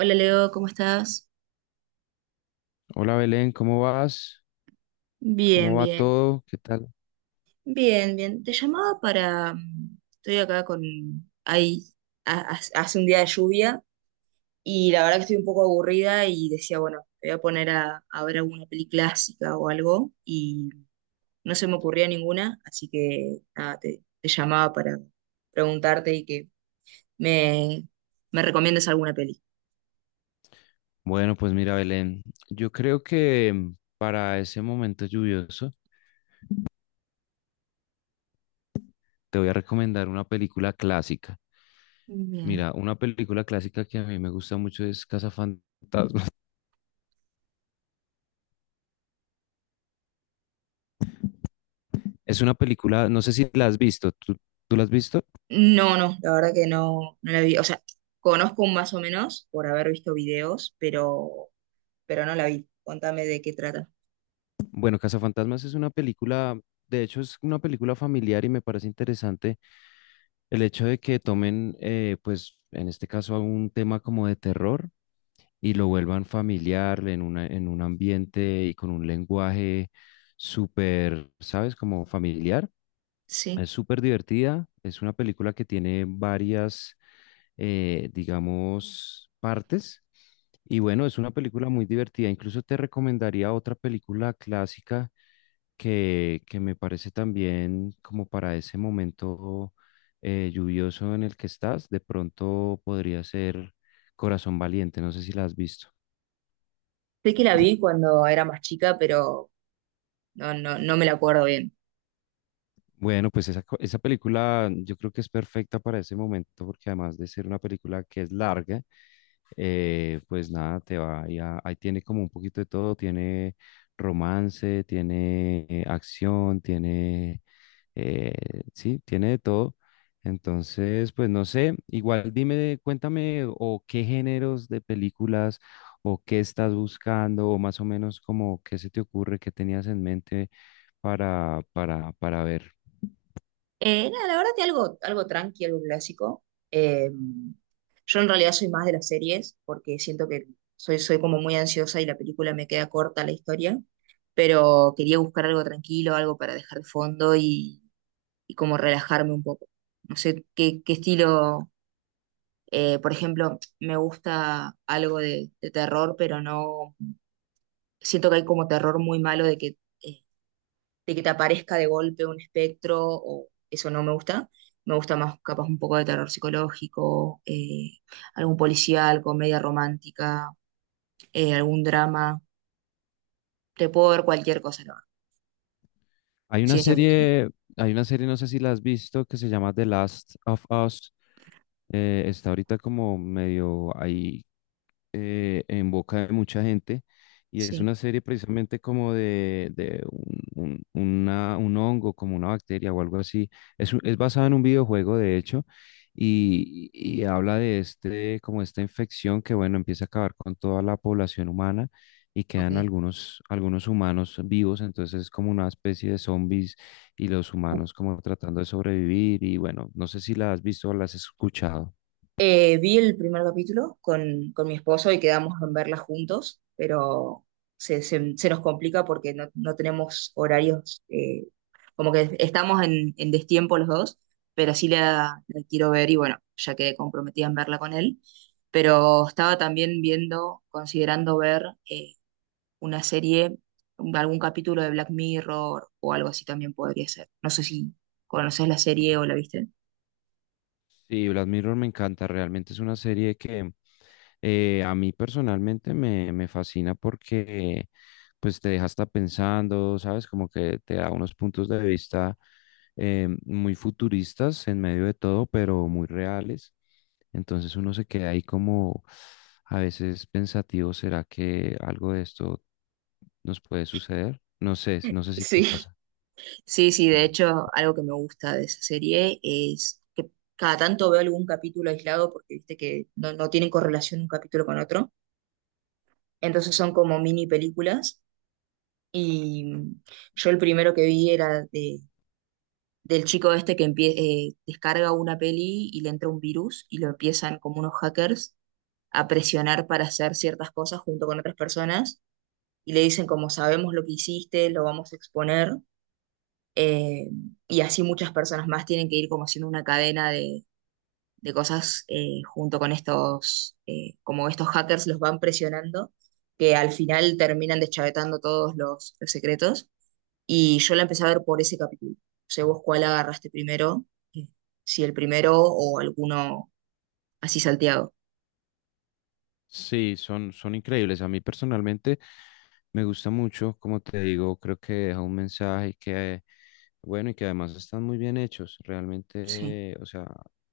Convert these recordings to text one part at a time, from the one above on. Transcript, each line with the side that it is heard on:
right: Hola Leo, ¿cómo estás?
left: Hola Belén, ¿cómo vas?
right: Bien,
left: ¿Cómo va
right: bien,
left: todo? ¿Qué tal?
right: bien, bien. Te llamaba para... Estoy acá con... Ahí, hace un día de lluvia y la verdad que estoy un poco aburrida y decía, bueno, me voy a poner a ver alguna peli clásica o algo y no se me ocurría ninguna, así que nada, te llamaba para preguntarte y que me, me recomiendes alguna peli.
left: Bueno, pues mira Belén, yo creo que para ese momento lluvioso te voy a recomendar una película clásica.
right: Bien.
left: Mira, una película clásica que a mí me gusta mucho es Cazafantasmas. Es una película, no sé si la has visto, ¿tú la has visto?
right: No, no, la verdad que no, no la vi. O sea, conozco más o menos por haber visto videos, pero no la vi. Contame de qué trata.
left: Bueno, Cazafantasmas es una película, de hecho es una película familiar y me parece interesante el hecho de que tomen, pues en este caso, algún tema como de terror y lo vuelvan familiar en una, en un ambiente y con un lenguaje súper, ¿sabes? Como familiar.
right: Sí,
left: Es súper divertida. Es una película que tiene varias, digamos, partes. Y bueno, es una película muy divertida. Incluso te recomendaría otra película clásica que me parece también como para ese momento lluvioso en el que estás. De pronto podría ser Corazón Valiente. No sé si la has visto.
right: sé que la vi cuando era más chica, pero no, no, no me la acuerdo bien.
left: Bueno, pues esa, esa película yo creo que es perfecta para ese momento porque además de ser una película que es larga, pues nada, te va, ahí ahí tiene como un poquito de todo, tiene romance, tiene acción, tiene, eh, sí, tiene de todo. Entonces, pues no sé, igual dime, cuéntame o qué géneros de películas o qué estás buscando o más o menos como qué se te ocurre, qué tenías en mente para ver.
right: Nada, la verdad que algo, algo tranqui, algo clásico. Eh, yo en realidad soy más de las series, porque siento que soy como muy ansiosa y la película me queda corta la historia, pero quería buscar algo tranquilo, algo para dejar de fondo y como relajarme un poco. No sé qué estilo, por ejemplo, me gusta algo de terror, pero no siento que hay como terror muy malo de que, de que te aparezca de golpe un espectro, o eso no me gusta. Me gusta más capaz un poco de terror psicológico, algún policial, comedia romántica, algún drama. Te puedo ver cualquier cosa, la verdad.
left: Hay una
right: Ciencia ficción.
left: serie, hay una serie, no sé si la has visto, que se llama The Last of Us. Está ahorita como medio ahí en boca de mucha gente y es
right: Sí,
left: una serie precisamente como de un, un hongo, como una bacteria o algo así. Es, es basada en un videojuego, de hecho, y habla de este, como esta infección que, bueno, empieza a acabar con toda la población humana y quedan
right: ok.
left: algunos, algunos humanos vivos, entonces es como una especie de zombies y los humanos como tratando de sobrevivir y bueno, no sé si la has visto o la has escuchado.
right: Vi el primer capítulo con mi esposo y quedamos en verla juntos, pero se nos complica porque no, no tenemos horarios, como que estamos en destiempo los dos, pero sí la quiero ver y bueno, ya quedé comprometida en verla con él. Pero estaba también viendo, considerando ver eh, una serie, algún capítulo de Black Mirror o algo así también podría ser. No sé si conoces la serie o la viste.
left: Sí, Black Mirror me encanta, realmente es una serie que a mí personalmente me, me fascina porque pues te deja hasta pensando, ¿sabes? Como que te da unos puntos de vista muy futuristas en medio de todo, pero muy reales. Entonces uno se queda ahí como a veces pensativo, ¿será que algo de esto nos puede suceder? No sé, no sé si te
right: Sí.
left: pasa.
right: Sí, sí, de hecho, algo que me gusta de esa serie es que cada tanto veo algún capítulo aislado porque viste que no, no tienen correlación un capítulo con otro. Entonces son como mini películas. Y yo el primero que vi era del chico este que descarga una peli y le entra un virus y lo empiezan como unos hackers a presionar para hacer ciertas cosas junto con otras personas. Y le dicen como sabemos lo que hiciste, lo vamos a exponer. Eh, y así muchas personas más tienen que ir como haciendo una cadena de cosas, junto con estos, como estos hackers los van presionando, que al final terminan deschavetando todos los secretos. Y yo la empecé a ver por ese capítulo. O sea, vos cuál agarraste primero, eh, si el primero o alguno así salteado.
left: Sí, son, son increíbles. A mí personalmente me gusta mucho, como te digo, creo que deja un mensaje que, bueno, y que además están muy bien hechos,
right: Sí.
left: realmente, o sea,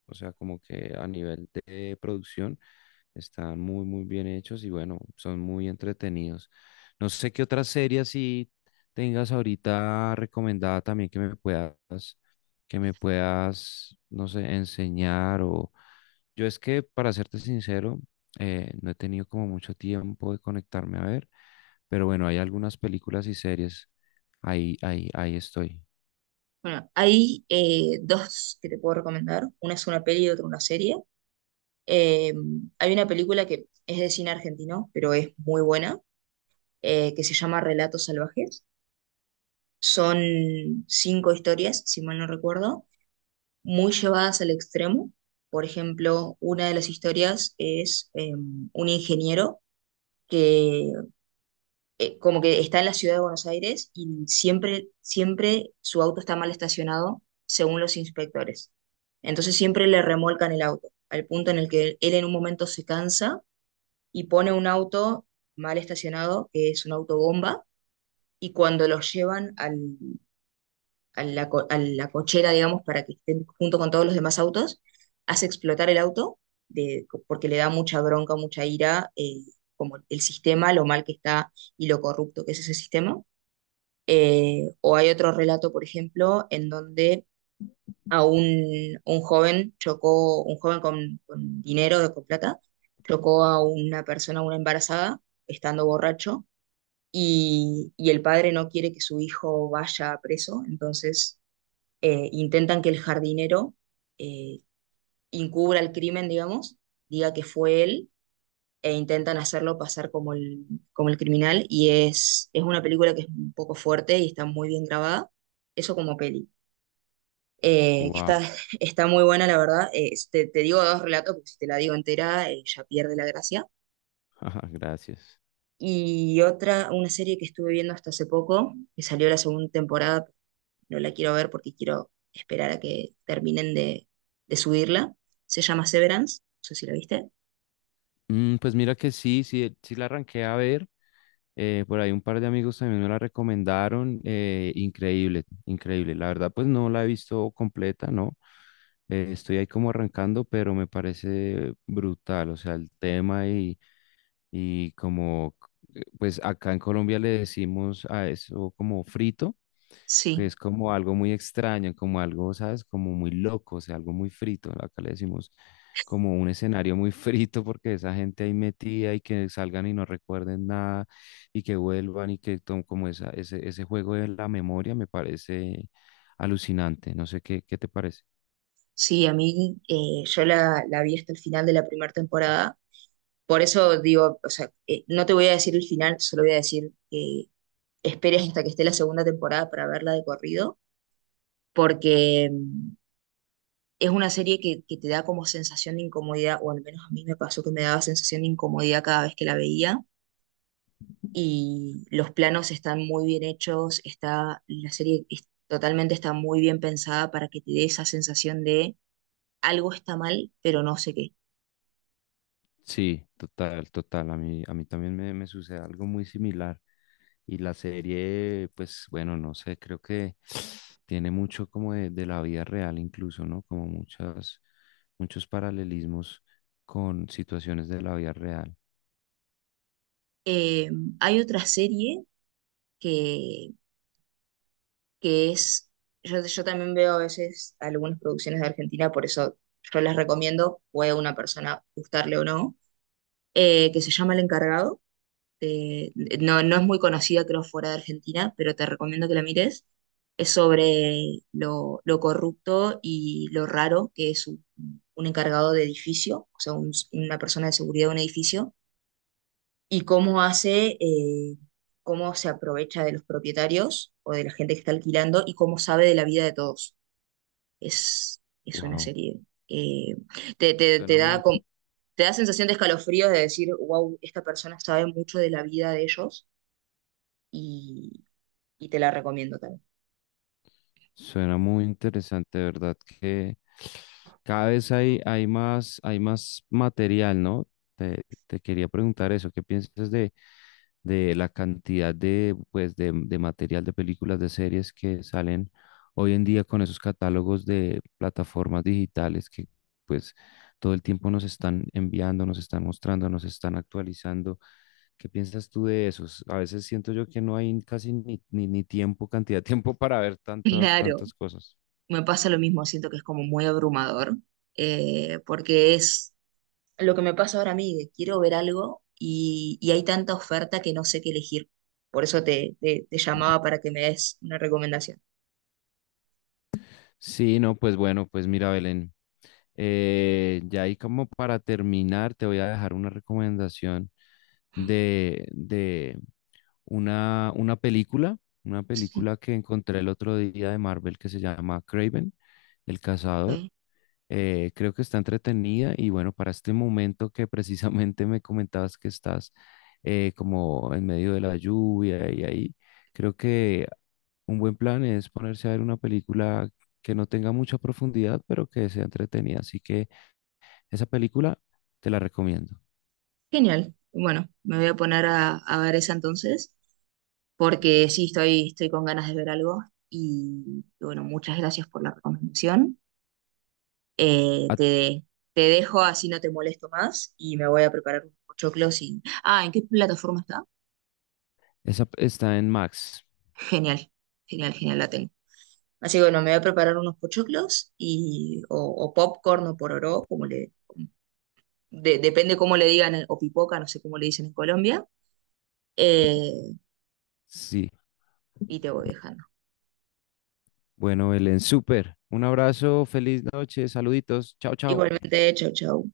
left: como que a nivel de producción. Están muy, muy bien hechos y bueno, son muy entretenidos. No sé qué otra serie así tengas ahorita recomendada también que me puedas, no sé, enseñar o... Yo es que, para serte sincero, no he tenido como mucho tiempo de conectarme a ver, pero bueno, hay algunas películas y series. Ahí estoy.
right: Bueno, hay dos que te puedo recomendar. Una es una peli y otra una serie. Eh, Hay una película que es de cine argentino, pero es muy buena que se llama Relatos Salvajes. Son cinco historias, si mal no recuerdo, muy llevadas al extremo. Por ejemplo, una de las historias es un ingeniero que como que está en la ciudad de Buenos Aires y siempre, siempre su auto está mal estacionado según los inspectores. Entonces siempre le remolcan el auto, al punto en el que él en un momento se cansa y pone un auto mal estacionado, que es un autobomba, y cuando los llevan a a la cochera, digamos, para que estén junto con todos los demás autos, hace explotar el auto porque le da mucha bronca, mucha ira, como el sistema, lo mal que está y lo corrupto que es ese sistema. O hay otro relato, por ejemplo, en donde a un joven chocó, un joven con dinero, con plata, chocó a una persona, una embarazada, estando borracho, y el padre no quiere que su hijo vaya preso, entonces intentan que el jardinero eh, encubra el crimen, digamos, diga que fue él, e intentan hacerlo pasar como como el criminal, es una película que es un poco fuerte y está muy bien grabada, eso como peli. Eh, está,
left: Wow,
right: está muy buena, la verdad. Te digo dos relatos, porque si te la digo entera, ya pierde la gracia.
left: gracias.
right: Y otra, una serie que estuve viendo hasta hace poco, que salió la segunda temporada, no la quiero ver porque quiero esperar a que terminen de subirla. Se llama Severance, no sé si la viste.
left: Mm, pues mira que sí la arranqué a ver. Por ahí un par de amigos también me la recomendaron. Increíble, increíble. La verdad, pues no la he visto completa, ¿no? Estoy ahí como arrancando, pero me parece brutal. O sea, el tema y, y como, pues acá en Colombia le decimos a eso como frito, que
right: Sí,
left: es como algo muy extraño, como algo, ¿sabes? Como muy loco, o sea, algo muy frito. ¿No? Acá le decimos como un escenario muy frito porque esa gente ahí metida y que salgan y no recuerden nada y que vuelvan y que tomen como esa, ese juego de la memoria me parece alucinante. No sé qué, qué te parece.
right: sí, a mí yo la vi hasta el final de la primera temporada. Por eso digo, o sea, no te voy a decir el final, solo voy a decir que esperes hasta que esté la segunda temporada para verla de corrido, porque es una serie que te da como sensación de incomodidad, o al menos a mí me pasó que me daba sensación de incomodidad cada vez que la veía y los planos están muy bien hechos, está, la totalmente está muy bien pensada para que te dé esa sensación de algo está mal, pero no sé qué.
left: Sí, total, total. A mí también me sucede algo muy similar. Y la serie, pues bueno, no sé, creo que tiene mucho como de la vida real incluso, ¿no? Como muchas, muchos paralelismos con situaciones de la vida real.
right: Eh, Hay otra serie que, que es, yo también veo a veces algunas producciones de Argentina, por eso yo las recomiendo, puede a una persona gustarle o no, que se llama El Encargado. eh, no, no es muy conocida, creo, fuera de Argentina, pero te recomiendo que la mires. Es sobre lo corrupto y lo raro que es un encargado de edificio, o sea, una persona de seguridad de un edificio, y cómo hace, cómo se aprovecha de los propietarios o de la gente que está alquilando y cómo sabe de la vida de todos. Es una
left: Wow.
right: serie. eh, te
left: Suena
right: da
left: muy,
right: como- te da sensación de escalofríos de decir, wow, esta persona sabe mucho de la vida de ellos y, y te la recomiendo también.
left: suena muy interesante, de ¿verdad? Que cada vez hay, hay más material, ¿no? Te quería preguntar eso, ¿qué piensas de la cantidad de, pues, de material de películas, de series que salen hoy en día con esos catálogos de plataformas digitales que pues todo el tiempo nos están enviando, nos están mostrando, nos están actualizando. ¿Qué piensas tú de esos? A veces siento yo que no hay casi ni, ni tiempo, cantidad de tiempo para ver tantas,
right: Claro,
left: tantas cosas.
right: me pasa lo mismo, siento que es como muy abrumador, porque es lo que me pasa ahora a mí, de quiero ver algo y hay tanta oferta que no sé qué elegir. Por eso te llamaba para que me des una recomendación.
left: Sí, no, pues bueno, pues mira, Belén, ya ahí como para terminar, te voy a dejar una recomendación de, de, una, una película, una
right: Sí,
left: película que encontré el otro día de Marvel que se llama Kraven el cazador.
right: ok.
left: Creo que está entretenida y bueno, para este momento que precisamente me comentabas que estás como en medio de la lluvia y ahí, creo que un buen plan es ponerse a ver una película que no tenga mucha profundidad, pero que sea entretenida. Así que esa película te la recomiendo.
right: Genial. Bueno, me voy a poner a ver esa entonces, porque sí, estoy, estoy con ganas de ver algo y bueno, muchas gracias por la recomendación. Eh,
left: Ah,
right: te, te dejo así no te molesto más y me voy a preparar unos pochoclos y... Ah, ¿en qué plataforma está?
left: esa está en Max.
right: Genial, genial, genial, la tengo. Así que bueno, me voy a preparar unos pochoclos o popcorn o pororó, como le... depende cómo le digan, o pipoca, no sé cómo le dicen en Colombia. eh,
left: Sí,
right: y te voy dejando.
left: bueno, Belén, súper. Un abrazo, feliz noche, saluditos. Chao, chao.
right: Igualmente, chau, chau.